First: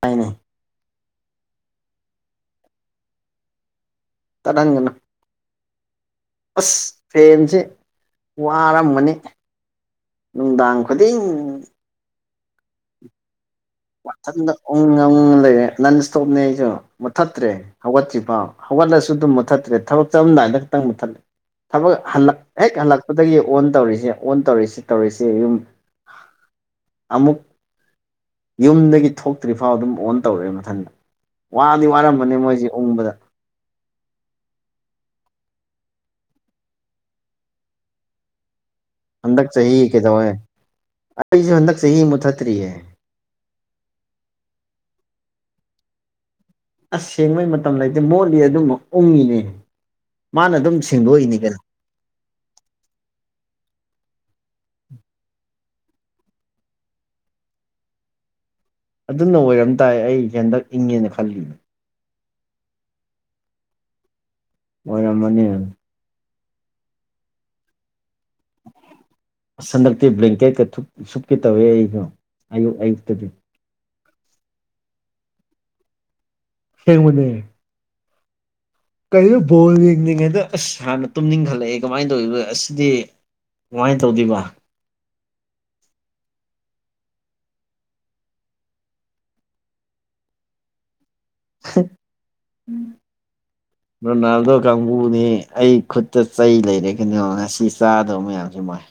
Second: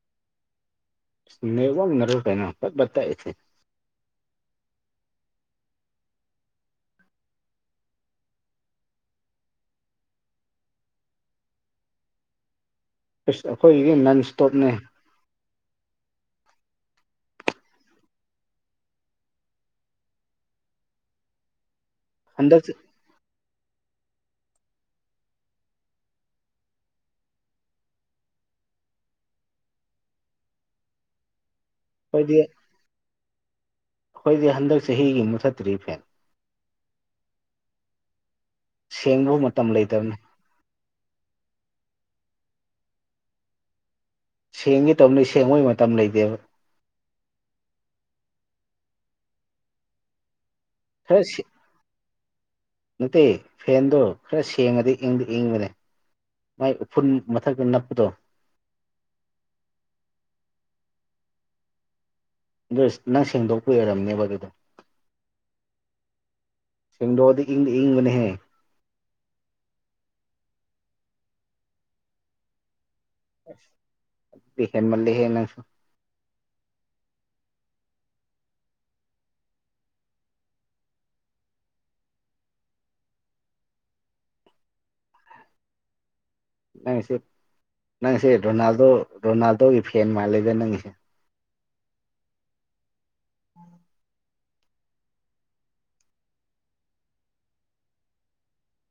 ꯇꯥꯏꯅꯦ ꯅꯦꯠ ꯋꯥꯛ ꯅꯔꫭ ꯀꯩꯅꯣ ꯕꯠ ꯕꯠ ꯇꯥꯠꯂꯤꯁꯦ ꯇꯥꯠꯂꯟꯒꯅꯨ ꯑꯁ ꯐꯦꯟꯁꯦ ꯋꯥꯔꯝꯃꯅꯤ ꯅꯨꯝꯗꯥꯡꯈꯨꯗꯤꯡ ꯁ ꯑꯩꯈꯣꯏꯒꯤ ꯃꯊꯟꯗ ꯎꯉ ꯎꯉꯒꯥ ꯂꯩꯔꯦ ꯅꯟ ꯏꯁꯇꯣꯞꯅꯦ ꯑꯩꯁꯨ ꯃꯨꯊꯠꯇ꯭ꯔꯦ ꯍꯧꯒꯠꯇꯔꯤꯕ ꯍꯧꯒꯠꯂꯁꯨ ꯑꯗꯨꯝ ꯃꯨꯊꯠꯇ꯭ꯔꯦ ꯊꯕꯛ ꯆꯠꯂꯝꯗꯥꯏꯗ ꯈꯠꯇꯥꯡ ꯃꯨꯠꯊꯠꯂꯦ ꯊꯕꯒ ꯍꯜꯂꯛ ꯍꯟꯗꯛ ꯍꯦꯛ ꯍꯜꯂꯛ ꯑꯗꯨꯗꯒꯤ ꯑꯣꯟ ꯇꯧꯔꯤꯁꯦ ꯑꯣꯟ ꯇꯧꯔꯤꯁꯤ ꯇꯧꯔꯤꯁ ꯌꯨꯝ ꯑꯃꯨꯛ ꯌꯨꯝꯗꯒꯤ ꯊꯣꯛꯇ꯭ꯔꯤꯐꯥꯎ ꯑꯗꯨꯝ ꯑꯣꯟ ꯇꯧꯔꯛꯑꯦ ꯃꯊꯟꯗꯥ ꯋꯥꯗꯤ ꯋꯥꯔꯝꯒꯅꯤ ꯑꯩꯈꯣꯏꯗꯤ ꯃꯣꯏꯁꯦ ꯎꯡꯕꯗ ꯑꯩꯈꯣꯏꯗꯤ ꯍꯟꯗꯛ ꯆꯍꯤꯒꯤ ꯑꯃꯨꯛꯊꯠꯇ꯭ꯔꯤ ꯐꯦꯟ [inaudible] ꯍꯟꯗꯛ ꯃꯇꯝ ꯆꯍꯤ ꯂꯩꯇꯕꯅꯤ ꯀꯩꯗꯧꯋꯦ ꯑꯩꯁꯨ ꯍꯟꯗꯛ ꯆꯍꯤ ꯃꯨꯠꯊꯠꯇ꯭ꯔꯤꯌꯦ ꯁꯦꯡꯒꯦ ꯇꯧꯕꯅꯤ ꯁꯦꯡꯕꯒꯤ ꯃꯇꯝ ꯂꯩꯇꯦꯕ ꯑꯁ ꯁꯦꯡꯕꯩ ꯃꯇꯝ ꯂꯩꯇꯦ ꯃꯣꯠꯂꯤ ꯑꯗꯨꯝ ꯎꯡꯉꯤꯅꯦ ꯃꯥꯅ ꯑꯗꯨꯝ ꯈꯔ ꯁꯦꯡꯗꯣꯛꯏꯅꯤ ꯀꯩꯅꯣ ꯅꯠꯇꯦ ꯐꯦꯟꯗꯣ ꯈꯔ ꯁꯦꯡꯉꯗꯤ ꯏꯪꯗꯤ ꯏꯪꯕꯅꯦ ꯃꯥꯏ ꯎꯐꯨꯟ ꯃꯊꯛꯇ ꯅꯞꯄꯗꯣ ꯑꯗꯨꯅ ꯑꯣꯏꯔꯝ ꯇꯥꯏ ꯑꯩ ꯍꯦꯟꯗꯛ ꯏꯪꯉꯦꯅ ꯈꯜꯂꯤꯅꯦ [unintelligible] ꯅꯪ ꯁꯦꯡꯗꯣꯛꯄꯒꯤ ꯑꫭꯏꯔꯝꯅꯦꯕ ꯑꯗꯨꯗꯣ ꯑꯣꯏꯔꯝꯃꯅꯤ ꯁꯦꯡꯗꯣꯛꯑꯗꯤ ꯏꯪꯗ ꯏꯪꯕꯅꯦꯍꯦ ꯑꯁ ꯍꯟꯗꯛꯇꯤ ꯕ꯭ꯂꯦꯡꯀꯦꯠꯀ ꯁꯨꯞꯀꯤ ꯇꯧꯋꯦ ꯑꯩꯩꯗꫭ ꯑꯌꯨꯛ ꯑꯌꯨꯛꯇꯗꯤ [unintelligible] ꯍꯦꯟꯃꯥꯜꯂꯦ ꯍꯦ ꯅꯪꯁꯨ ꯁꯦꯡꯕꯅꯦ [inaudible] ꯀꯩꯅꯣ ꯕꯣꯜ ꯌꯦꯡꯅꯤꯡꯉꯩꯗ ꯑꯁ ꯍꯥꯟꯅ ꯇꯨꯝꯅꯤꯡꯈꯠꯂꯛꯑꯦ ꯀꯃꯥꯏꯅ ꯇꯧꯏꯕ ꯑꯁ ꯁꯤꯗꯤ ꯀꯃꯥꯏꯅ ꯇꯧꯗꯣꯏꯕ ꯅꯪꯁꯦ ꯅꯪꯁꯦ ꯔꯣꯅꯥꯜꯗꯣ ꯔꯣꯅꯥꯜꯗꯣꯒꯤ ꯐꯦꯟ ꯃꯥꯜꯂꯦꯗ ꯅꯪꯁꯦ [unintelligible] [inaudible] ꯔꯣꯅꯥꯜꯗꯣ ꯀꯥꯡꯕꯨꯅꯤ ꯑꯩ ꯈꯨꯠꯇ ꯆꯩ ꯂꯩꯔꯦ ꯀꯩꯅꯣ ꯉꯁꯤ ꯆꯥꯗꯕ ꯃꯌꯥꯝꯁ ꯃꯣꯏ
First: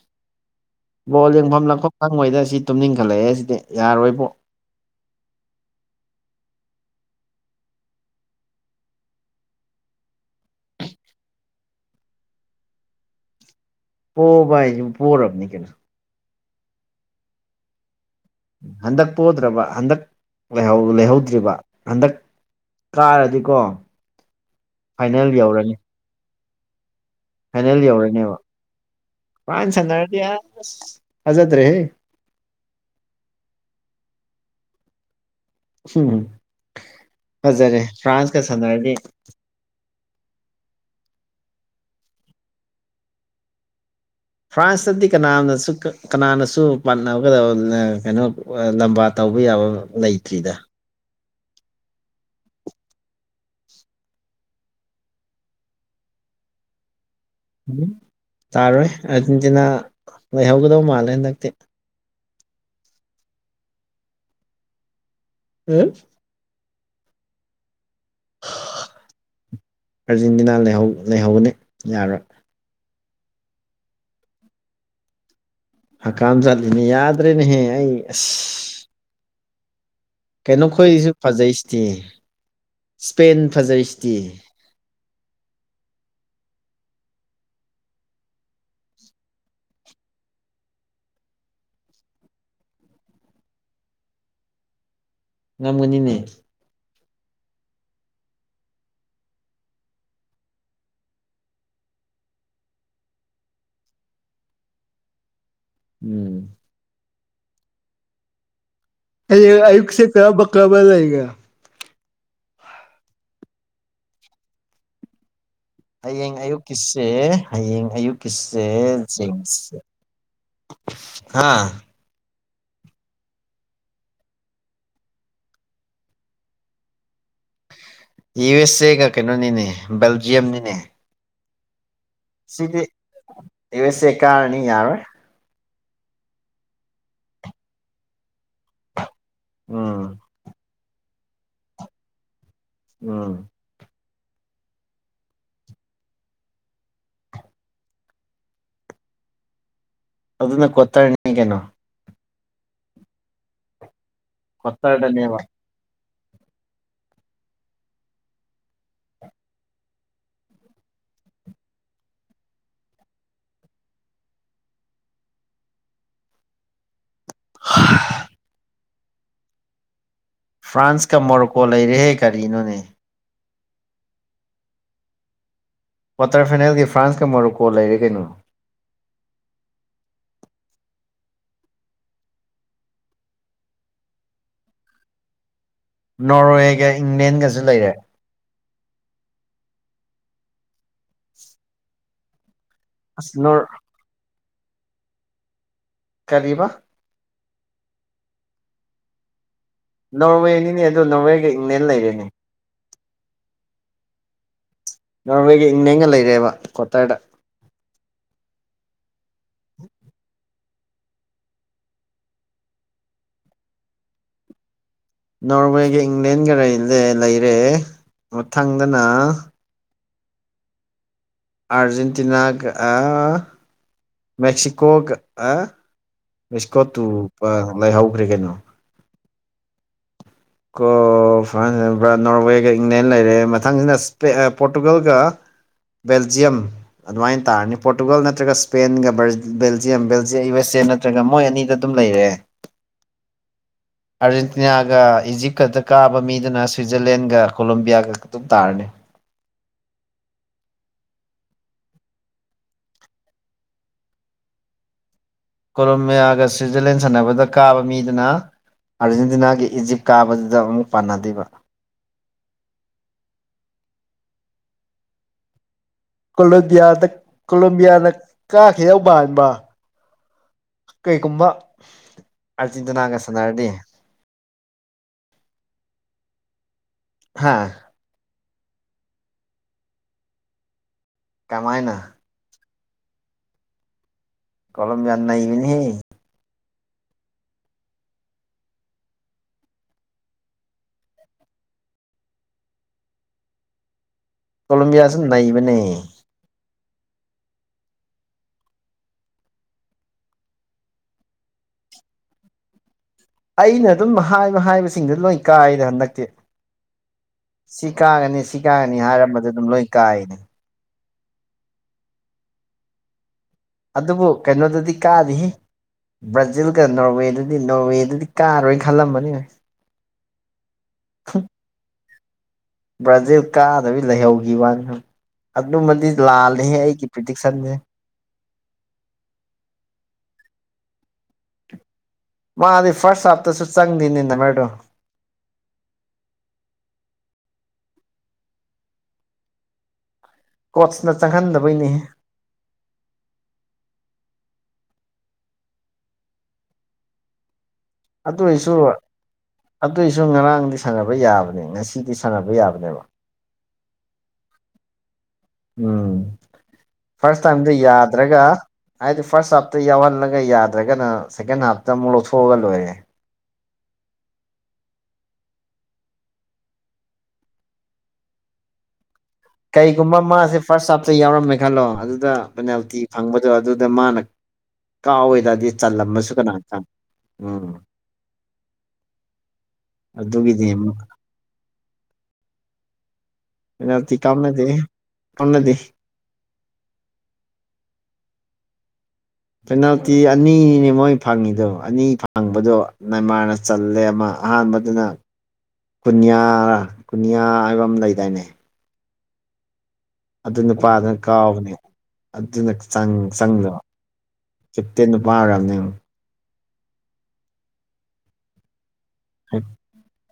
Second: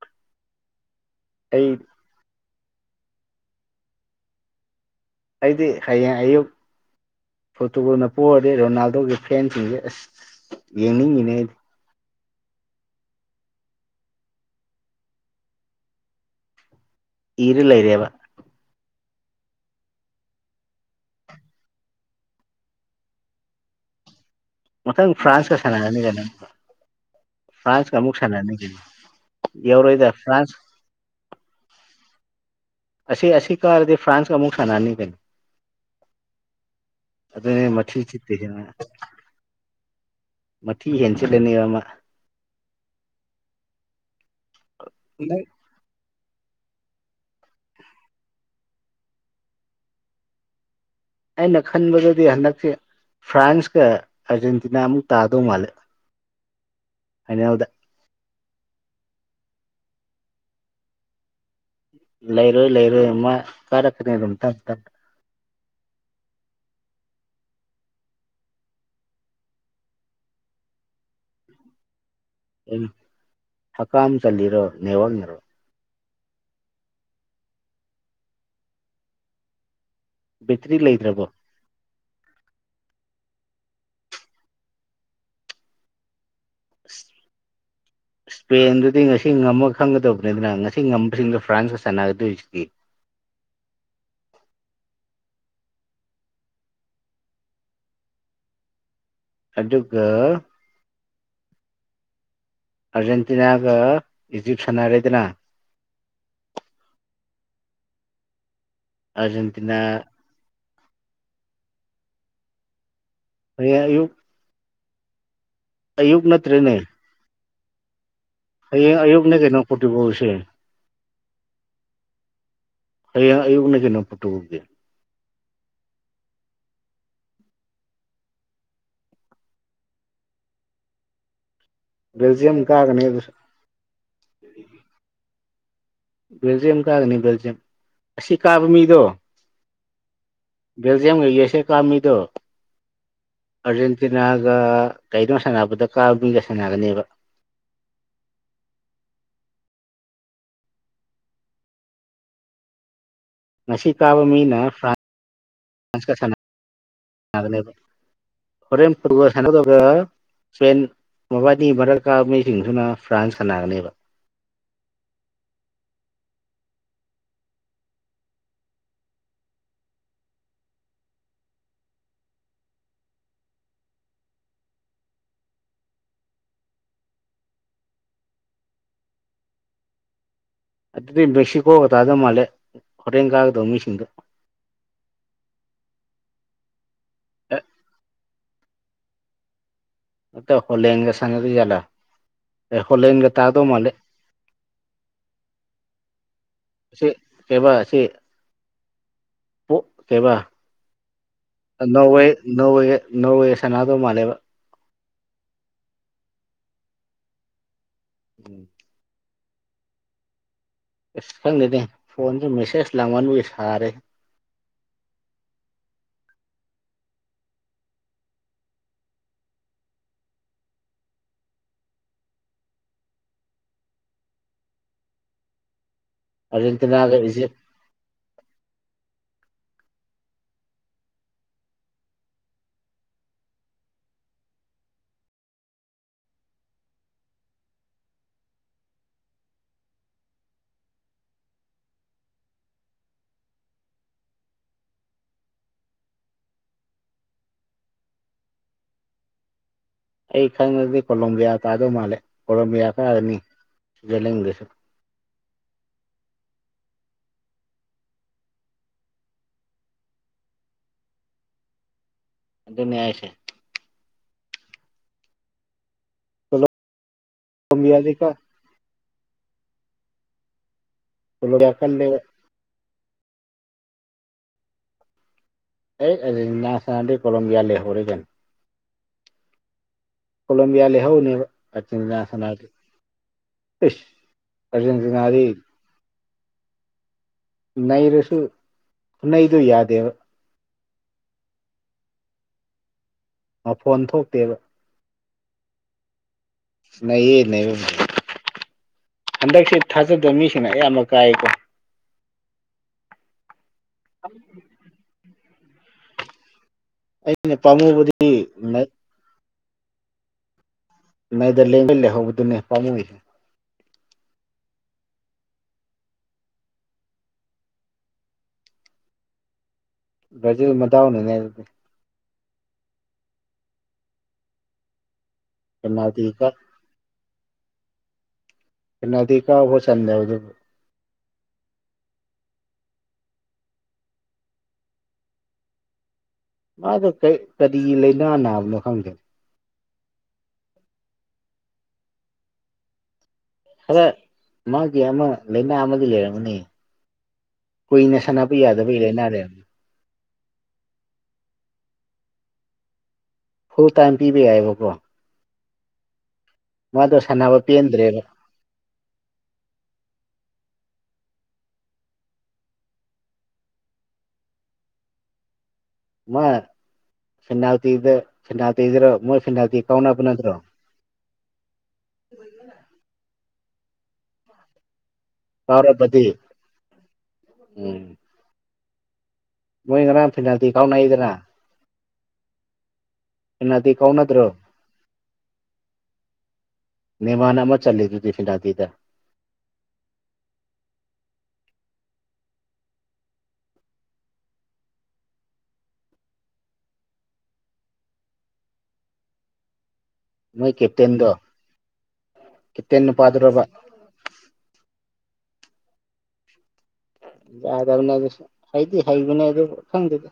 ꯕꯣꯜ ꯑꯩ ꯌꯦꯡꯐꯝ ꯂꯥꯛꯐꯝ ꯈꯪꯉꯣꯏꯗ ꯁꯤ ꯇꯨꯝꯅꯤꯡꯈꯠꯂꯛꯑꯦ ꯁꯤꯗꯤ ꯌꯥꯔꯣꯏꯕꯣ ꯑꯩꯗꯤ ꯍꯌꯦꯡ ꯑꯌꯨꯛ ꯄꯣꯔꯇꯨꯒꯜꯅ ꯄꯣꯔꯗꯤ ꯔꯣꯅꯥꯜꯗꯣꯒꯤ ꯐꯦꯟꯁꯤꯡꯁꯦ ꯑꯁ ꯌꯦꯡꯅꯤꯡꯉꯤꯅꯦ ꯑꯩꯗꯤ ꯄꯣꯕ ꯍꯥꯏꯖꯤꯕꯨ ꯄꯣꯔꯕꯅꯤ ꯀꯩꯅꯣ ꯏꯔ ꯂꯩꯔꯦꯕ ꯍꯟꯗꯛ ꯄꯣꯗ꯭ꯔꯕ ꯍꯟꯗꯛ ꯂꯩꯍꯧꯗ꯭ꯔꯤꯕ ꯍꯟꯗꯛ ꯀꯥꯔꯗꯤꯀꯣ ꯃꯊꯪ ꯐꯥꯏꯅꯦꯜ ꯐ꯭ꯔꯥꯟꯁꯀ ꯌꯧꯔꯅꯤ ꯁꯥꯟꯅ [unintelligible] ꯐꯥꯏꯅꯦꯜ ꯌꯧꯔꯅꯦꯕ ꯐ꯭ꯔꯥꯟ ꯌꯧꯔꯣꯏꯗ ꯁꯥꯟꯅꯔꯗꯤ ꯐ꯭ꯔꯥꯟꯁ ꯑꯁ ꯊꯥꯖꯗ꯭ꯔꯦꯍꯦ ꯑꯁꯤ ꯑꯁꯤ ꯀꯥꯔꯗꯤ ꯐ꯭ꯔꯥꯟꯁꯀ ꯑꯃꯨꯛ ꯁꯥꯟꯅꯅꯤ ꯀꯩꯅꯣ ꯎꯝ ꯑꯗꯨꯗꯅꯦ ꯐꯖꯔꯦ ꯃꯊꯤ ꯐ꯭ꯔꯥꯟꯁꯀ ꯆꯤꯠꯇꯣꯏꯖꯦ ꯃꯥꯅ ꯁꯥꯟꯅꯔꯗꯤ ꯃꯊꯤ ꯍꯦꯟ ꯆꯠꯂꯥꯅꯤꯕꯃꯥ ꯐ꯭ꯔꯥꯟꯁꯇꯗꯤ ꯀꯅꯥꯝꯅꯁꯨ ꯀꯅꯥꯅꯁꯨ ꯄꯥꯥꯟꯅꯕꯒꯗ ꯀꯩꯅꯣ ꯂꯝꯕꯥ ꯇꯧꯕ ꯌꯥꯕ ꯂꯩꯇ꯭ꯔꯤꯗ ꯑꯩꯅ ꯈꯟꯕꯗꯗꯤ ꯍꯟꯗꯛꯁꯤ ꯐ꯭ꯔꯥꯟꯁꯀ ꯑꯔꯖꯦꯟꯇꯤꯅꯥ ꯑꯃꯨꯛ ꯇꯥꯗꯧ ꯃꯥꯂꯦ ꯐꯥꯏꯅꯦꯜ [unintelligible] ꯇꯥꯔꯣꯏ ꯑꯥꯔꯖꯦꯟꯇꯤꯅꯥ ꯂꯩꯍꯧꯒꯗꯧ ꯃꯥꯜꯂꯦ ꯍꯟꯗꯛꯇꯤ ꯂꯩꯔꯣꯏ ꯂꯩꯔꯣꯏ ꯃꯥ ꯀꯥꯔꯛꯀꯅꯤ ꯑꯗꯨꯝ ꯇꯝ ꯎꯝ ꯑꯥꯔꯖꯦꯟꯇꯤꯅꯥ ꯂꯩꯍꯧ ꯂꯩꯍꯧꯒꯅꯤ ꯌꯥꯔꯣꯏ ꯍꯀꯥꯝ ꯆꯜꯂꯤꯔꯣ ꯅꯦꯠꯋꯥꯔꯛꯅꯔꯣ ꯍꯀꯥꯝ ꯆꯜꯂꯤꯅꯦ ꯌꯥꯗ꯭ꯔꯦꯅꯦꯍꯦ ꯑꯩ ꯑꯁ ꯕꯦꯇ꯭ꯔꯤ ꯀꯩꯅꯣꯈꯣꯏꯁꯨ ꯂꯩꯇ꯭ꯔꯕꯣ ꯐꯖꯩꯁꯤꯇꯦ ꯁ꯭ꯄꯦꯟ ꯐꯖꯩꯁꯤꯇꯦ ꯏꯁ꯭ꯄꯦꯟꯗꯨꯗꯤ ꯉꯁꯤ ꯉꯝꯃꯒ ꯈꯪꯒꯗꯕꯅꯤꯗꯅ ꯉꯁꯤ ꯉꯝꯕꯁꯤꯡꯗꯣ ꯐ꯭ꯔꯥꯟꯁꯀ ꯁꯥꯟꯅꯒꯗꯣꯏꯔꯤꯁꯤꯗꯤ ꯉꯝꯒꯅꯤꯅꯦ ꯑꯗꯨꯒ ꯑꯥꯔꯖꯦꯟꯇꯤꯅꯥꯒ ꯏꯖꯤꯞ ꯁꯥꯟꯅꯔꯦꯗꯅ ꯎꯝ ꯍꯌꯦꯡ ꯑꯥꯔꯖꯦꯟꯇꯤꯅꯥ ꯑꯌꯨꯛꯁꯦ ꯀꯔꯝꯕ ꯀꯔꯝꯕ ꯂꯩꯒꯦ ꯍꯌꯦꯡ ꯑꯌꯨꯛ ꯑꯌꯨꯛ ꯍꯌꯦꯡ ꯅꯠꯇ꯭ꯔꯦꯅꯦ ꯑꯌꯨꯛꯀꯤꯁꯦ ꯍꯌꯦꯡ ꯑꯌꯨꯛꯀꯤꯁꯦ ꯍꯌꯦꯡ ꯑꯌꯨꯛꯅꯦ ꯀꯩꯅꯣ ꯖꯦꯡꯁꯤ ꯄꯣꯔꯇꯨꯒꯜꯁꯦ ꯍꯥꯥ ꯍꯌꯦꯡ ꯑꯌꯨꯛꯅꯤ ꯀꯩꯅꯣ ꯄꯣꯔꯇꯨꯒꯜꯗꯤ ꯌꯨ ꯑꯦꯁ ꯑꯦꯒ ꯀꯩꯅꯣꯅꯤꯅꯦ ꯕꯦꯜꯖꯤꯌꯝꯅꯤꯅꯦ ꯕꯦꯜꯖꯤꯌꯝ ꯁꯤꯗꯤ ꯀꯥꯒꯅꯦ ꯑꯗꯨꯁꯨ ꯌꯨ ꯑꯦꯁ ꯑꯦ ꯀꯥꯔꯅꯤ ꯌꯥꯔꫭꯏ ꯕꯦꯜꯖꯤꯌꯝ ꯀꯥꯒꯅꯤ ꯕꯦꯜꯖꯤꯌꯝ ꯑꯁꯤ ꯀꯥꯕ ꯃꯤꯗꯣ ꯑꯥ ꯕꯦꯜꯖꯤꯌꯝꯒ ꯌꯨꯑꯦꯁꯦ ꯀꯥꯃꯤꯗꯣ [unintelligible] ꯑꯥꯔꯖꯦꯟꯇꯤꯅꯥꯒ ꯀꯩꯗꯧ ꯁꯥꯟꯅꯕꯗ ꯀꯥ ꯃꯤꯒ ꯁꯥꯟꯅꯒꯅꯦꯕ ꯑꯗꯨꯅ ꯀ꯭ꯋꯥꯇꯔꯅꯤ ꯀꯩꯅꯣ ꯉꯁꯤ ꯀꯥꯕ ꯃꯤꯅ ꯐ꯭ꯔꯥꯟ ꯀ꯭ꯋꯥꯇꯔꯗꯅꯦꯕ ꯐ꯭ꯔꯥꯟꯁꯀ ꯁꯥꯅ ꯁꯥꯅꯒꯅꯤꯕ ꯍꯣꯔꯦꯟ ꯐꯨꯠꯕꯣꯜ ꯁꯅ [unintelligible] ꯏꯁꯄꯦꯟ ꯃꯕꯥꯅꯤꯒꯤ ꯃꯔꯛ ꯀꯥꯕ ꯃꯤꯁꯤꯡꯗꯨꯅ ꯐ꯭ꯔꯥꯟꯁ ꯁꯥꯟꯅꯥꯒꯅꯤꯕ [unintelligible] ꯐ꯭ꯔꯥꯟꯁꯀ ꯃꯣꯔꯣꯀꯣ ꯂꯩꯔꯦꯍꯦ ꯀꯔꯤꯅꯣꯅꯦ ꯀ꯭ꯋꯥꯇꯔ ꯐꯥꯏꯅꯦꯜꯒꯤ ꯐ꯭ꯔꯥꯟꯁꯀ ꯃꯣꯔꯣꯀꯣ ꯂꯩꯔꯦ ꯀꯩꯅꯣ ꯑꯗꯨꯗꯤ ꯃꯦꯛꯁꯤꯀꯣꯒ ꯇꯥꯗꯧ ꯃꯥꯜꯂꯦ ꯍꯣꯔꯦꯟ ꯀꯥꯒꯗꯧ ꯃꯤꯁꯤꯡꯗꯣ ꯅꯣꯔꯋꯦꯒ ꯑꯦ ꯏꯪꯂꯦꯟꯒꯁꯨ ꯂꯩꯔꯦ ꯑ ꯍꯣꯂꯦꯟꯒꯦ ꯁꯥꯟꯅꯗꯣꯏ ꯖꯥꯠꯂ ꯑꯦ ꯍꯣꯂꯦꯟꯒꯦ ꯑꯁ ꯇꯥꯗꯣ ꯅꯣꯔ ꯃꯥꯂꯦ ꯀꯔꯤꯕ ꯁꯤ ꯀꯩꯕ ꯁꯤ ꯄꯣꯛ ꯀꯩꯕ ꯅꯣꯔꯋꯦꯅꯤꯅꯦ ꯑꯗꯨ ꯅꯣꯔꯋꯦꯒ ꯏꯪꯂꯦꯟ ꯂꯩꯔꯦꯅꯦ ꯅꯧꯋꯦ ꯅꯧꯋꯦ ꯁꯅꯥꯗꯨ ꯃꯥꯜꯂꯦꯕ [unintelligible] ꯂꯩꯔꯦꯕ ꯀ꯭ꯋꯥꯇꯔꯗ ꯎꯝ [inaudible] ꯏꯁ ꯈꯪꯗꯦꯗ ꯐꯣꯟꯁꯤ ꯃꯦꯁꯦꯖ ꯂꯥꯡꯃꯟꯕꯒꯤ ꯁꯥꯔꯦ ꯅꯣꯔꯋꯦꯒ ꯏꯪꯂꯦꯟꯒ ꯂꯩ ꯂꯩꯔꯦ ꯃꯊꯪꯗꯅ ꯑꯥꯔꯖꯦꯟꯇꯤꯅꯥ ꯀ ꯑ ꯃꯦꯛꯁꯤꯀꯣ ꯀ ꯑ ꯑꯥꯔꯖꯦꯟꯇꯤꯅꯥꯒ ꯕꯤꯁꯀꯣꯠꯇꯨꯄꯥ ꯏꯖꯤꯞ ꯂꯩꯍꯧꯈ꯭ꯔꯦ ꯀꯩꯅꯣ ꯀꯣ ꯐ꯭ꯔꯥꯟꯁ ꯂꯩꯕ꯭ꯔꯥ ꯅꯣꯔꯋꯦꯒ ꯏꯪꯂꯦꯟ ꯂꯩꯔꯦ ꯃꯊꯪꯁꯤꯅ ꯁꯄꯦ ꯄꯣꯔꯇꯨꯒꯜꯒ ꯕꯦꯜꯖꯤꯌꯝ ꯑꯗꯨꯃꯥꯏꯟ ꯇꯥꯔꯅꯤ ꯄꯣꯔꯇꯨꯒꯜ ꯅꯠꯇ꯭ꯔꯒ ꯏꯁꯄꯦꯟꯒ ꯕꯔ ꯕꯦꯜꯖꯤꯌꯝ ꯕꯦꯜꯖ ꯌꯨ ꯑꯦꯁ ꯑꯦ ꯅꯠ ꯅꯠꯇ꯭ꯔꯒ ꯃꯣꯏ ꯑꯅꯤꯗ ꯑꯗꯨꯝ ꯂꯩꯔꯦ ꯑꯥꯔꯖꯦꯟꯇꯤꯅꯥꯒ ꯏꯖꯤꯞꯀꯗ ꯀꯥꯕ ꯃꯤꯗꯨꯅ ꯁ꯭ꯋꯤꯖꯔꯂꯦꯟꯒ ꯀꯣꯂꯣꯝꯕꯤꯌꯥꯒ ꯑꯗꯨꯝ ꯇꯥꯔꯅꯤ ꯑꯩ ꯈꯪꯉꯗꯤ ꯀꯣꯂꯣꯝꯕꯤꯌꯥ ꯇꯥꯗꯧ ꯃꯥꯜꯂꯦ ꯀꯣꯂꯣꯕꯤꯌꯥ ꯀꯥꯔꯃꯤ ꯁ꯭ꯋꯤꯠꯖꯔꯂꯦꯟꯒꯁꯨ ꯀꯣꯂꯣꯝꯕꯤꯌꯥꯒ ꯁ꯭ꯋꯤꯠꯖꯔꯂꯦꯟ ꯁꯥꯟꯅꯕꯗ ꯀꯥꯕ ꯃꯤꯗꯨꯅ ꯑꯥꯔꯖꯦꯟꯇꯤꯅꯥꯒꯤ ꯏꯖꯤꯞ ꯀꯥꯕꯗꯨꯗ ꯑꯃꯨꯛ ꯄꯥꯟꯅꯗꯣꯏꯕ ꯑꯗꯨꯟ ꯅꯩꯅ꯭ꯥꯏꯁꯦ ꯀꯣꯂꯝꯣꯕꯤꯌꯥꯗ ꯀꯣꯂꯣꯕꯤꯌꯥꯗ ꯀꯣꯂꯣꯝꯕꯤꯌꯥꯗꯤ ꯀꯥꯈꯤ ꯌꯧꯕ ꯍꯥꯏꯕ ꯀꯩꯔꯤꯒꯨꯝꯕ ꯀꯣꯂꯣꯝꯕꯤꯌꯥ ꯀꯜꯂꯦ ꯑꯥꯔꯖꯦꯟꯇꯤꯅꯥꯒ ꯁꯥꯟꯅꯔꯗꯤ ꯑꯦ ꯅ ꯁꯥꯟꯅꯗꯤ ꯍꯥ ꯀꯣꯕꯤꯌꯥ ꯂ ꯂꯩ ꯍꯣꯔꯒꯅ ꯀꯂꯦꯝꯕꯤꯌꯥ ꯂ ꯍꯎꯅꯦ ꯀꯃꯥꯏꯅ ꯄꯆꯤꯟꯅꯥꯁꯅ ꯀꯂꯝ ꯌꯥꯅꯃꯤ ꯍ ꯅꯩꯔꯁꯨ ꯅꯩꯗꯨ ꯌꯥꯗꯕ ꯑ ꯐꯣꯟ ꯊꯣꯛꯇꯦꯕ ꯀꯣꯂꯝꯣꯕꯤꯌꯥꯁꯨ ꯅꯩꯕꯅꯦ ꯅꯩꯌꯦ ꯅꯕ ꯍꯟꯗꯛꯁ ꯊꯥꯖꯗꯕ ꯃꯤꯁꯤꯡꯅ ꯑꯌꯥꯝꯕ ꯀꯥꯏꯌꯦꯀꯣ ꯑꯩꯅ ꯑꯗꯨꯝ ꯃꯍꯥꯏ ꯃꯍꯥꯏꯕꯁꯤꯡꯗꯨ ꯂꯣꯏ ꯀꯥꯏꯔꯦ ꯍꯟꯗꯛꯇꯤ ꯑꯩꯅ ꯁꯤ ꯄꯥꯝꯃꯨꯕꯗꯤ ꯀꯥꯒꯅꯤ ꯁꯤ ꯀꯥꯒꯅꯤ ꯍꯥꯏꯔꯝꯕꯗ ꯑꯗꯨꯝ ꯂꯣꯏ ꯀꯥꯏꯅꯦ ꯅꯩꯗ ꯂꯦꯡꯃꯤ ꯂꯩꯍꯧꯕꯗꯨꯅꯦ ꯄꯥꯃꯨꯏꯁꯦ ꯑꯗꯨꯕꯨ ꯀꯩꯅꯣꯗꯨꯗꯤ ꯀꯥꯔꯤ ꯕ꯭ꯔꯥꯖꯤꯜꯒ ꯅꯣꯔꯋꯦꯗꯨꯗꯤ ꯅꯣꯔꯋꯦꯗꯨꯗꯤ ꯀꯥꯔꯣꯏꯅ ꯈꯜꯂꯝꯕꯅꯤ ꯍꯣꯏ ꯕꯥꯖꯤꯜ ꯃꯗꯥꯎꯅꯅꯦꯗꯤ ꯕ꯭ꯔꯥꯖꯤꯜ ꯀꯥꯗꯕꯤ ꯂꯩꯍꯧꯈꯤꯕꯅꯤ ꯑꯗꯨꯃꯗꯤ ꯄꯦꯅꯥꯜꯇꯤ ꯀꯥ ꯂꯥꯜꯂꯦꯍꯦ ꯑꯩꯒꯤ ꯄꯤꯇꯤꯁꯦ ꯅꯗꯤ ꯀꯕꯨ ꯆꯟꯗꯦ ꯃꯥꯗꯤ ꯐꯁ ꯍꯥꯐꯇꯁꯨ ꯆꯪꯗꯤꯅꯤꯅ ꯃꯦꯗꯣ ꯃꯥꯗꯣ ꯀꯔꯤ ꯂꯥꯏꯅꯥ ꯅꯥꯕꯅꯣ ꯈꯪꯗꯦꯅ ꯀꯣꯆꯅ ꯆꯪꯍꯟꯗꯕꯩꯅꯤ ꯈꯔ ꯃꯥꯒꯤ ꯑꯃ ꯂꯩꯥꯏꯅꯥ ꯑꯃꯒꯤ ꯂꯩꯔꯝꯒꯅꯤ ꯀꯨꯏꯅ ꯁꯥꯟꯅꯕ ꯑꯗꯨꯏꯁꯨ ꯌꯥꯗꯕ ꯏꯔꯦꯥꯏꯅꯥꯔꯦ ꯑꯗꯨꯏꯁꯨ ꯉꯔꯥꯡꯗꯤ ꯁꯥꯟꯅꯕ ꯌꯥꯕꯅꯦ ꯉꯁꯤꯗꯤ ꯁꯥꯟꯅꯕ ꯌꯥꯕꯅꯦꯕ ꯐꯨꯜ ꯇꯥꯏꯝ ꯄꯤꯕ ꯌꯥꯏꯑꯕꯀꯣ ꯎꯝ ꯃꯥꯗꯣ ꯐꯥꯔꯁ ꯁꯥꯟꯅꯕ ꯇꯥꯏꯝꯗ ꯄꯦꯟꯗ꯭ꯔꯦꯕ ꯌꯥꯗ꯭ꯔꯒ ꯍꯥꯏꯗꯤ ꯐꯥꯔꯁ ꯍꯥꯞꯇ ꯌꯥꯎꯍꯜꯂꯒ ꯌꯥꯗ꯭ꯔꯒꯅ ꯁꯦꯀꯦꯟ ꯍꯥꯞꯇ ꯑꯃꯨꯛ ꯂꯧꯊꯣꯛꯑꯒ ꯂꯣꯏꯔꯦ ꯃ ꯁꯅꯎꯇꯗ ꯁꯅꯥꯎꯇꯗ꯭ꯔꯣ ꯃ ꯀꯩꯒꯨꯝꯕ ꯃꯥꯁꯦ ꯐꯥꯔꯁ ꯑꯇꯩ ꯌꯥꯎꯔꯝꯃꯦ ꯈꯜꯂꯣ ꯑꯗꯨꯗ ꯄꯦꯅꯥꯜꯇꯤ ꯐꯪꯕꯗꯣ ꯑꯗꯨꯗ ꯃꯥꯅ ꯀꯥꯎꯋꯦ ꯑꯗꯨꯗꯗꯤ ꯀꯥꯎꯔꯕꯗꯤ ꯆꯜꯂꯝꯃꯁꯨ ꯀꯅꯥꯇ ꯎꯝ ꯃꯣꯏ ꯉꯔꯥꯡ ꯑꯗꯨꯒꯤꯗꯤ ꯐꯤꯅꯥꯜꯇꯤ ꯀꯥꯎꯅꯩꯗꯅ ꯄꯦꯅꯥꯜꯇꯤ ꯅ ꯇ ꯀꯥꯎꯅꯗ꯭ꯔꯣ ꯀꯝꯅꯗ ꯀꯅꯗꯤ ꯅꯦꯃꯥꯟ ꯑꯃ ꯆꯠꯂꯤꯗꯨꯗꯤ ꯐꯤꯅꯥꯇꯤꯗ ꯄꯦꯅꯥꯜꯇꯤ ꯑꯅꯤꯅꯦ ꯃꯣꯏ ꯐꯪꯉꯤꯗꯣ ꯑꯅꯤ ꯐꯪꯕꯗꯣꯃꯥꯟꯅ ꯆꯜꯂꯦ ꯑꯃ ꯑꯍꯥꯟꯕꯗꯨꯅ ꯀꯟꯌꯥ ꯀꯨꯟꯌꯥ ꯍꯥꯏꯕ ꯑꯃ ꯂꯩꯗꯥꯏꯅꯦ ꯑꯗꯨ ꯃꯣꯏ ꯅꯨꯄꯥꯗꯨꯅ ꯀꯦꯞꯇꯦꯟꯗꯣ ꯀꯥꯎꯕꯅꯦ ꯑꯗꯨꯅꯪ ꯀꯦꯞꯇꯦꯟ ꯅꯨꯄꯥꯗꯨꯔꯕ ꯆꯪꯗꯕ ꯀꯦꯞꯇꯦꯟ ꯅꯨꯄꯥ ꯑꯣꯏꯔꯔꯕꯅꯦ ꯌꯥꯗꯕꯅꯦ ꯑꯗꯨ ꯍꯩꯗꯤ ꯍꯩꯕꯅꯦ ꯑꯗꯨ ꯐꯪꯗꯗꯤ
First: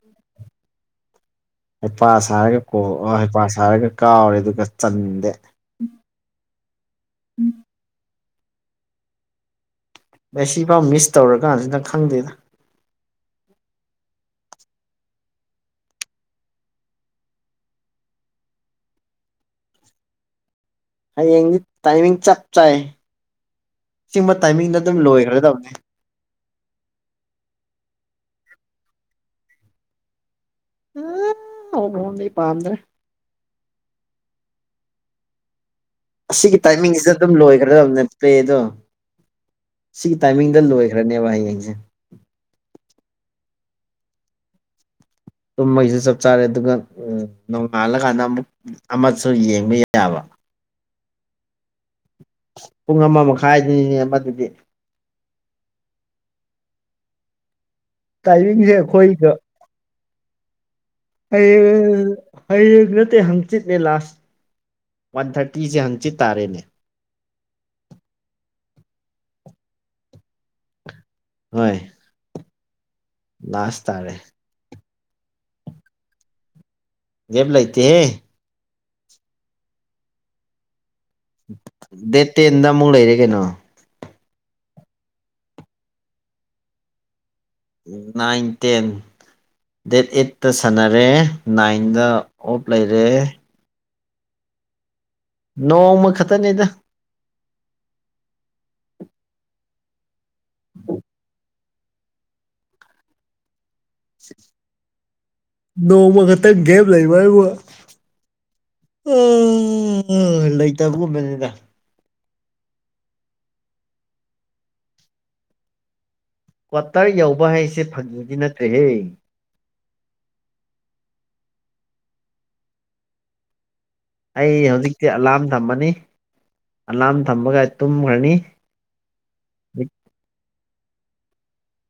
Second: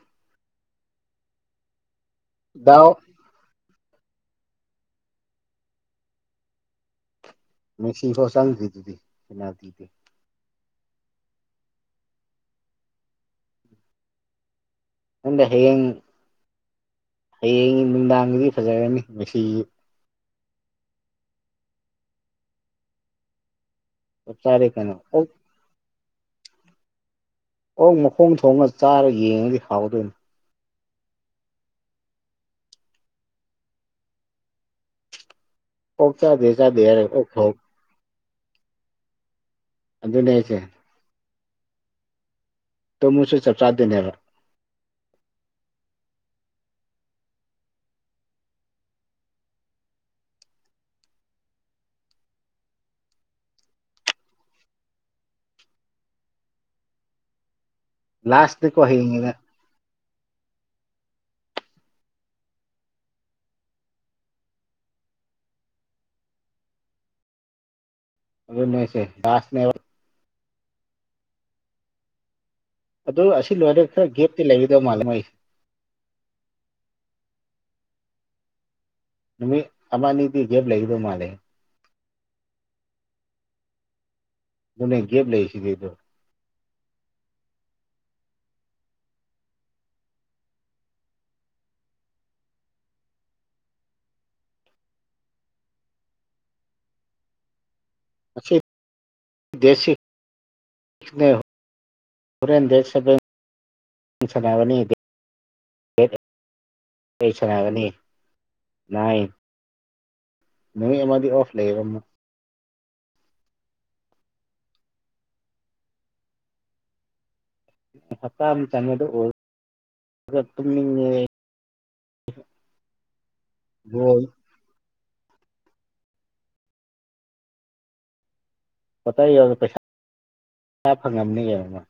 ꯍꯩꯄꯥ ꯁꯥ ꯍꯥꯏꯔꯒ ꯀꯣꯛ ꯗꯥꯎ ꯍꯩꯄꯥ ꯁꯥ ꯍꯥꯏꯔꯒ ꯀꯥꯎꯔꯦ ꯑꯗꯨꯒ ꯆꯟꯗꯦ ꯃꯦꯛꯁꯤ ꯐꯣ ꯁꯥꯟꯅ ꯊꯤꯗꯤꯅꯥꯗꯤ ꯑ ꯁꯤꯐꯥꯎ ꯃꯤꯁ ꯇꯧꯔꯀꯥꯟꯁꯤ ꯅꯪ ꯈꯪꯗꯦꯗ ꯅꯪꯗ ꯍꯌꯦꯡ ꯍꯌꯦꯡ ꯅꯨꯡꯗꯥꯡꯒꯤꯗꯤ ꯐꯖꯔꯅꯤ ꯉꯁꯤ ꯍꯌꯦꯡꯗꯤ ꯇꯥꯏꯃꯤꯡ ꯆꯞ ꯆꯥꯏ ꯑꯁꯤꯤꯡꯕ ꯆꯞ ꯆꯥꯔꯦ ꯇꯥꯏꯃꯤꯡꯗ ꯀꯩꯅꯣ ꯑꯗꯨꯝ ꯑꯣꯛ ꯂꯣꯏꯈ꯭ꯔꯗꯕꯅꯦ ꯑꯣꯪ ꯃꯈꯣꯡ ꯊꯣꯡꯒ ꯆꯥꯔ ꯌꯦꯡꯉꯗꯤ ꯍꯥꯎꯗꯣꯏꯅꯤ ꯑ ꯍ ꯍꯄꯥꯟ꯭ꯔꯦ ꯑꯣꯛ ꯆꯥꯗꯦ ꯑꯁꯤꯒꯤ ꯆꯥꯗꯦ ꯇꯥꯏꯃꯤꯡꯁꯤꯁꯨ ꯍꯥꯏꯔꯒ ꯑꯣꯛ ꯑꯗꯨꯝ ꯈꯣꯛ ꯂꯣꯏꯒ꯭ꯔꯗꯕꯅꯤ ꯄ꯭ꯂꯦꯗꯣ ꯁꯤꯒꯤ ꯑꯗꯨꯅꯦ ꯑꯩꯁꯦ ꯇꯥꯏꯃꯤꯡꯗ ꯂꯣꯏꯈ꯭ꯔꯅꯦꯕ ꯍꯌꯦꯡꯁꯦ ꯇ ꯃ ꯁ ꯆ ꯆꯗꯟ ꯍꯔꯕ ꯇꯨꯝꯕꯩꯁꯨ ꯆꯞ ꯆꯥꯔꯦ ꯑꯗꯨꯒ ꯎꯝ ꯅꯣꯡꯉꯥꯜꯂꯀꯥꯟꯗ ꯑꯃꯨꯛ ꯑꯃꯁꯨ ꯌꯦꯡꯕ ꯌꯥꯕ [inaudible] [inaudible] ꯄꯨꯡ ꯑꯃ ꯃꯈꯥꯏꯗꯨꯅꯤꯅꯦ ꯃꯗꯨꯗꯤ ꯂꯥꯁꯥꯁ ꯇꯥꯏꯃꯤꯡꯁꯦ ꯀ ꯑꯩꯈꯣꯏꯒ ꯍꯉ ꯑꯩ ꯍ ꯅꯠꯇꯦ ꯍꯪ ꯆꯤꯠꯂ ꯂꯥꯁ ꯋꯥꯟ ꯊꯥꯔꯇꯤꯁꯦ ꯍꯪꯆꯤꯠ ꯇꯥꯔꯦꯅꯦ ꯑꯗꯨꯁꯦꯅꯦ ꯍꯣꯏ ꯑꯗꯣ ꯑꯁꯤ ꯂꯥꯁ ꯂꯣꯏꯔꯒ ꯇꯥꯔꯦ ꯈꯔ ꯒꯦꯞꯇꯤ ꯂꯩꯒꯗꯧ ꯃꯥꯜꯂꯦ ꯃꯩꯁꯦ ꯦꯕ ꯂꯩꯇꯦꯦ ꯅꯃꯤ ꯑꯃꯅꯤꯗꯤꯤ ꯦꯕ ꯂꯩꯥꯛꯗꯣ ꯃꯥꯅꯦ ꯗꯦ ꯇꯦꯟꯗ ꯑꯃꯨꯛ ꯂꯩꯔꯦ ꯀꯩꯅꯣ ꯅꯅꯦ ꯦꯞ ꯂꯩ ꯁꯤꯗꯗꯣ ꯅꯥꯏꯟ ꯇꯦꯟ ꯗꯦꯠ ꯑꯩꯠꯇ ꯁꯥꯟꯅꯔꯦ ꯅꯥꯏꯟꯗ ꯑꯣꯞ ꯂꯩꯔꯦ ꯅꯣꯡꯃ ꯈꯛꯇꯅꯦꯗ ꯍꯦꯟ ꯆꯅꯥꯕꯅꯦꯦ ꯅꯣꯡꯃ ꯈꯛꯇꯪ ꯒꯦꯞ ꯂꯩꯕ ꯑꯩꯠ ꯍꯥꯏꯕꯨ ꯁꯥꯟꯅꯒꯅꯤ ꯅꯥꯏꯟ ꯎꯝ ꯅꯨꯃꯤꯠ ꯑꯃꯗꯤ ꯂꯩꯇꯕꯒꯨꯝꯕꯅꯤꯗ ꯑꯣꯐ ꯂꯩꯌꯦꯕ ꯑꯃꯨꯛ ꯀ꯭ꯋꯥꯇꯔ ꯌꯎꯕ ꯍꯥꯏꯁꯦ ꯐꯪꯕꯗꯤ ꯅꯠꯇ꯭ꯔꯦꯍꯦ ꯇꯃꯤ ꯎꯝ ꯑꯩ ꯍꯧꯖꯤꯛꯇꯤ ꯑꯂꯥꯝ ꯊꯝꯃꯅꯤ ꯑꯂꯥꯝ ꯊꯝꯃꯒ ꯇꯨꯝꯈ꯭ꯔꯅꯤ ꯍꯇ ꯌꯧꯔ ꯄꯩꯁꯥ ꯄꯩꯁꯥ ꯐꯪꯉꯝꯅꯤ ꯀꯕꯃ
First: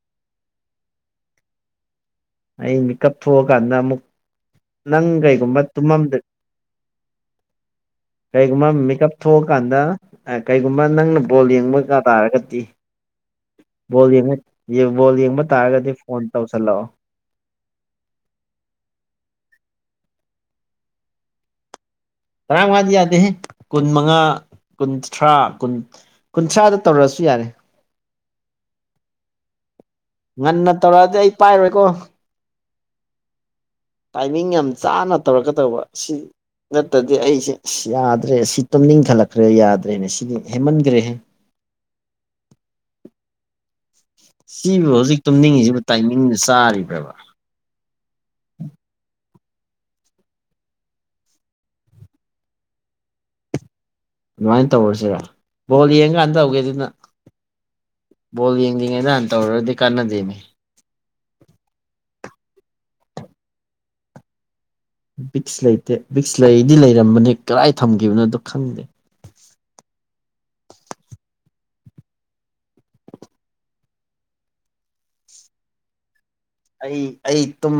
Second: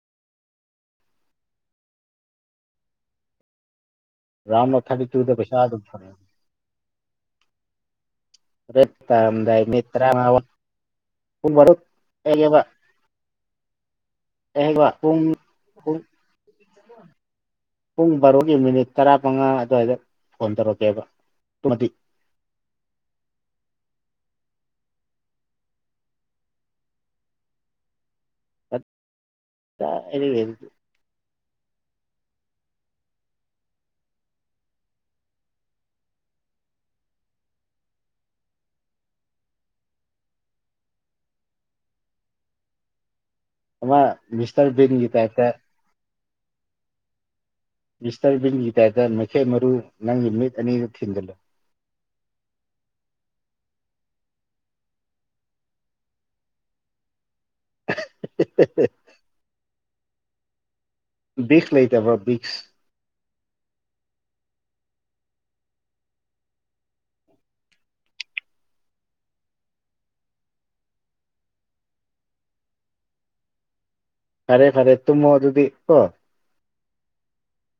ꯑꯩ ꯃꯤ ꯀꯊꯣꯛ ꯀꯥꯟꯗ ꯔꯝꯅ ꯊꯥꯔꯗꯤ ꯇꯨꯗ ꯄꯩꯁꯥ ꯑꯗꯨ ꯐꯔꯦ ꯀꯩꯒꯨꯝꯕ ꯃꯦꯀꯞ ꯊꯣꯛꯑꯀꯥꯟꯗ ꯇꯔꯥꯃꯉꯥ ꯀꯩꯒꯨꯝꯕ ꯅꯪꯅ ꯕꯣꯜ ꯄꯨꯡ ꯕꯥꯔꯣ ꯌꯦꯡꯕ ꯇꯥꯔꯒꯗꯤ [inaudible] ꯕꯣꯜ ꯌꯦꯡꯕ ꯑꯩꯕ ꯕꯣꯜ ꯄꯨꯡ ꯌꯦꯡꯕ ꯄꯨꯡ ꯇꯥꯔꯒꯗꯤ ꯐꯣꯟ ꯇꯧꯁꯜꯂꯛꯑꯣ ꯄꯨꯡ ꯕꯥꯔꯣꯒꯤ ꯃꯤꯅꯤꯠ ꯇꯔꯥ ꯃꯉꯥ ꯑꯗꯨꯋꯥꯏꯗ ꯐꯣꯟ ꯇꯧꯔꯛꯀꯦꯕ ꯇꯔꯥꯃꯉꯥꯗꯤ ꯌꯥꯗꯦ ꯀꯨꯟ ꯃꯉꯥ ꯀꯨꯟꯊ꯭ꯔꯥ ꯀꯨꯟ ꯀꯨꯟꯊ꯭ꯔꯥꯗ ꯇꯧꯔꯛꯑꯁꯨ ꯌꯥꯔꯦ ꯀ ꯉꯟꯅ ꯇꯧꯔꯛꯑꯗꯤ ꯑꯩ ꯄꯥꯏꯔꯣꯏꯀꯣ ꯇꯥꯏꯃꯤꯡ ꯌꯥꯝ ꯆꯥꯅ ꯇꯧꯔꯛꯀꯗꯧꯕ ꯁꯤ ꯅꯠꯇꯗꯤ ꯑꯩꯁꯦ ꯌꯥꯗ꯭ꯔꯦ ꯁꯤ ꯇꯝꯅꯤꯡꯈꯠꯂꯛꯈ꯭ꯔꯦ ꯌꯥꯗ꯭ꯔꯦꯅꯦ ꯁꯤꯗꯤ ꯍꯦꯃꯟꯈ꯭ꯔꯦꯍ ꯑꯃ ꯃꯤꯁꯇꯔ ꯁꯤꯕꯨ ꯕꯤꯟꯒꯤ ꯍꯧꯖꯤꯛ ꯇꯥꯏꯞꯇ ꯇꯨꯝꯅꯤꯡꯉꯤꯁꯤꯕꯨ ꯇꯥꯏꯃꯤꯡꯗꯨ ꯆꯥꯔꯤꯕ꯭ꯔꯕ ꯃꯤꯁꯇꯔꯕꯤꯟꯒꯤꯗꯥꯥꯏꯗ ꯃꯩꯈꯦꯠ ꯃꯔꯨ ꯅꯪꯒꯤ ꯃꯤꯠ ꯑꯅꯤꯗꯨ ꯊꯤꯟꯒꯜꯂꯨ ꯑꯗꯨꯃꯥꯏꯅ ꯇꯧꯔꯁꯤꯔ ꯕꯣꯜ ꯌꯦꯡꯀꯥꯟꯗ ꯇꯧꯒꯦ ꯑꯗꯨꯅ ꯕꯣꯜ ꯌꯦꯡꯗ꯭ꯉꯩꯗꯥꯟ ꯇꯧꯔꯨꯔꯗꯤ ꯀꯥꯟꯅꯗꯣꯏꯅꯦ ꯕꯤꯁ ꯂꯩꯇꯕ꯭ꯔꯣ ꯕꯤꯁ ꯕꯤꯛꯁ ꯂꯩꯇꯦ ꯕꯤꯛꯁ ꯂꯩꯗꯤ ꯂꯩꯔꯝꯕꯅꯦ ꯀꯗꯥꯥꯏ ꯊꯝꯈꯤꯕꯅꯣꯗꯣ ꯈꯪꯗꯦ ꯈꯔꯦ ꯈꯔꯦ ꯇꯨꯝꯃꯣ ꯑꯗꯨꯗꯤ ꯀꯣ ꯑꯩ ꯑꯩ ꯇꯨꯝ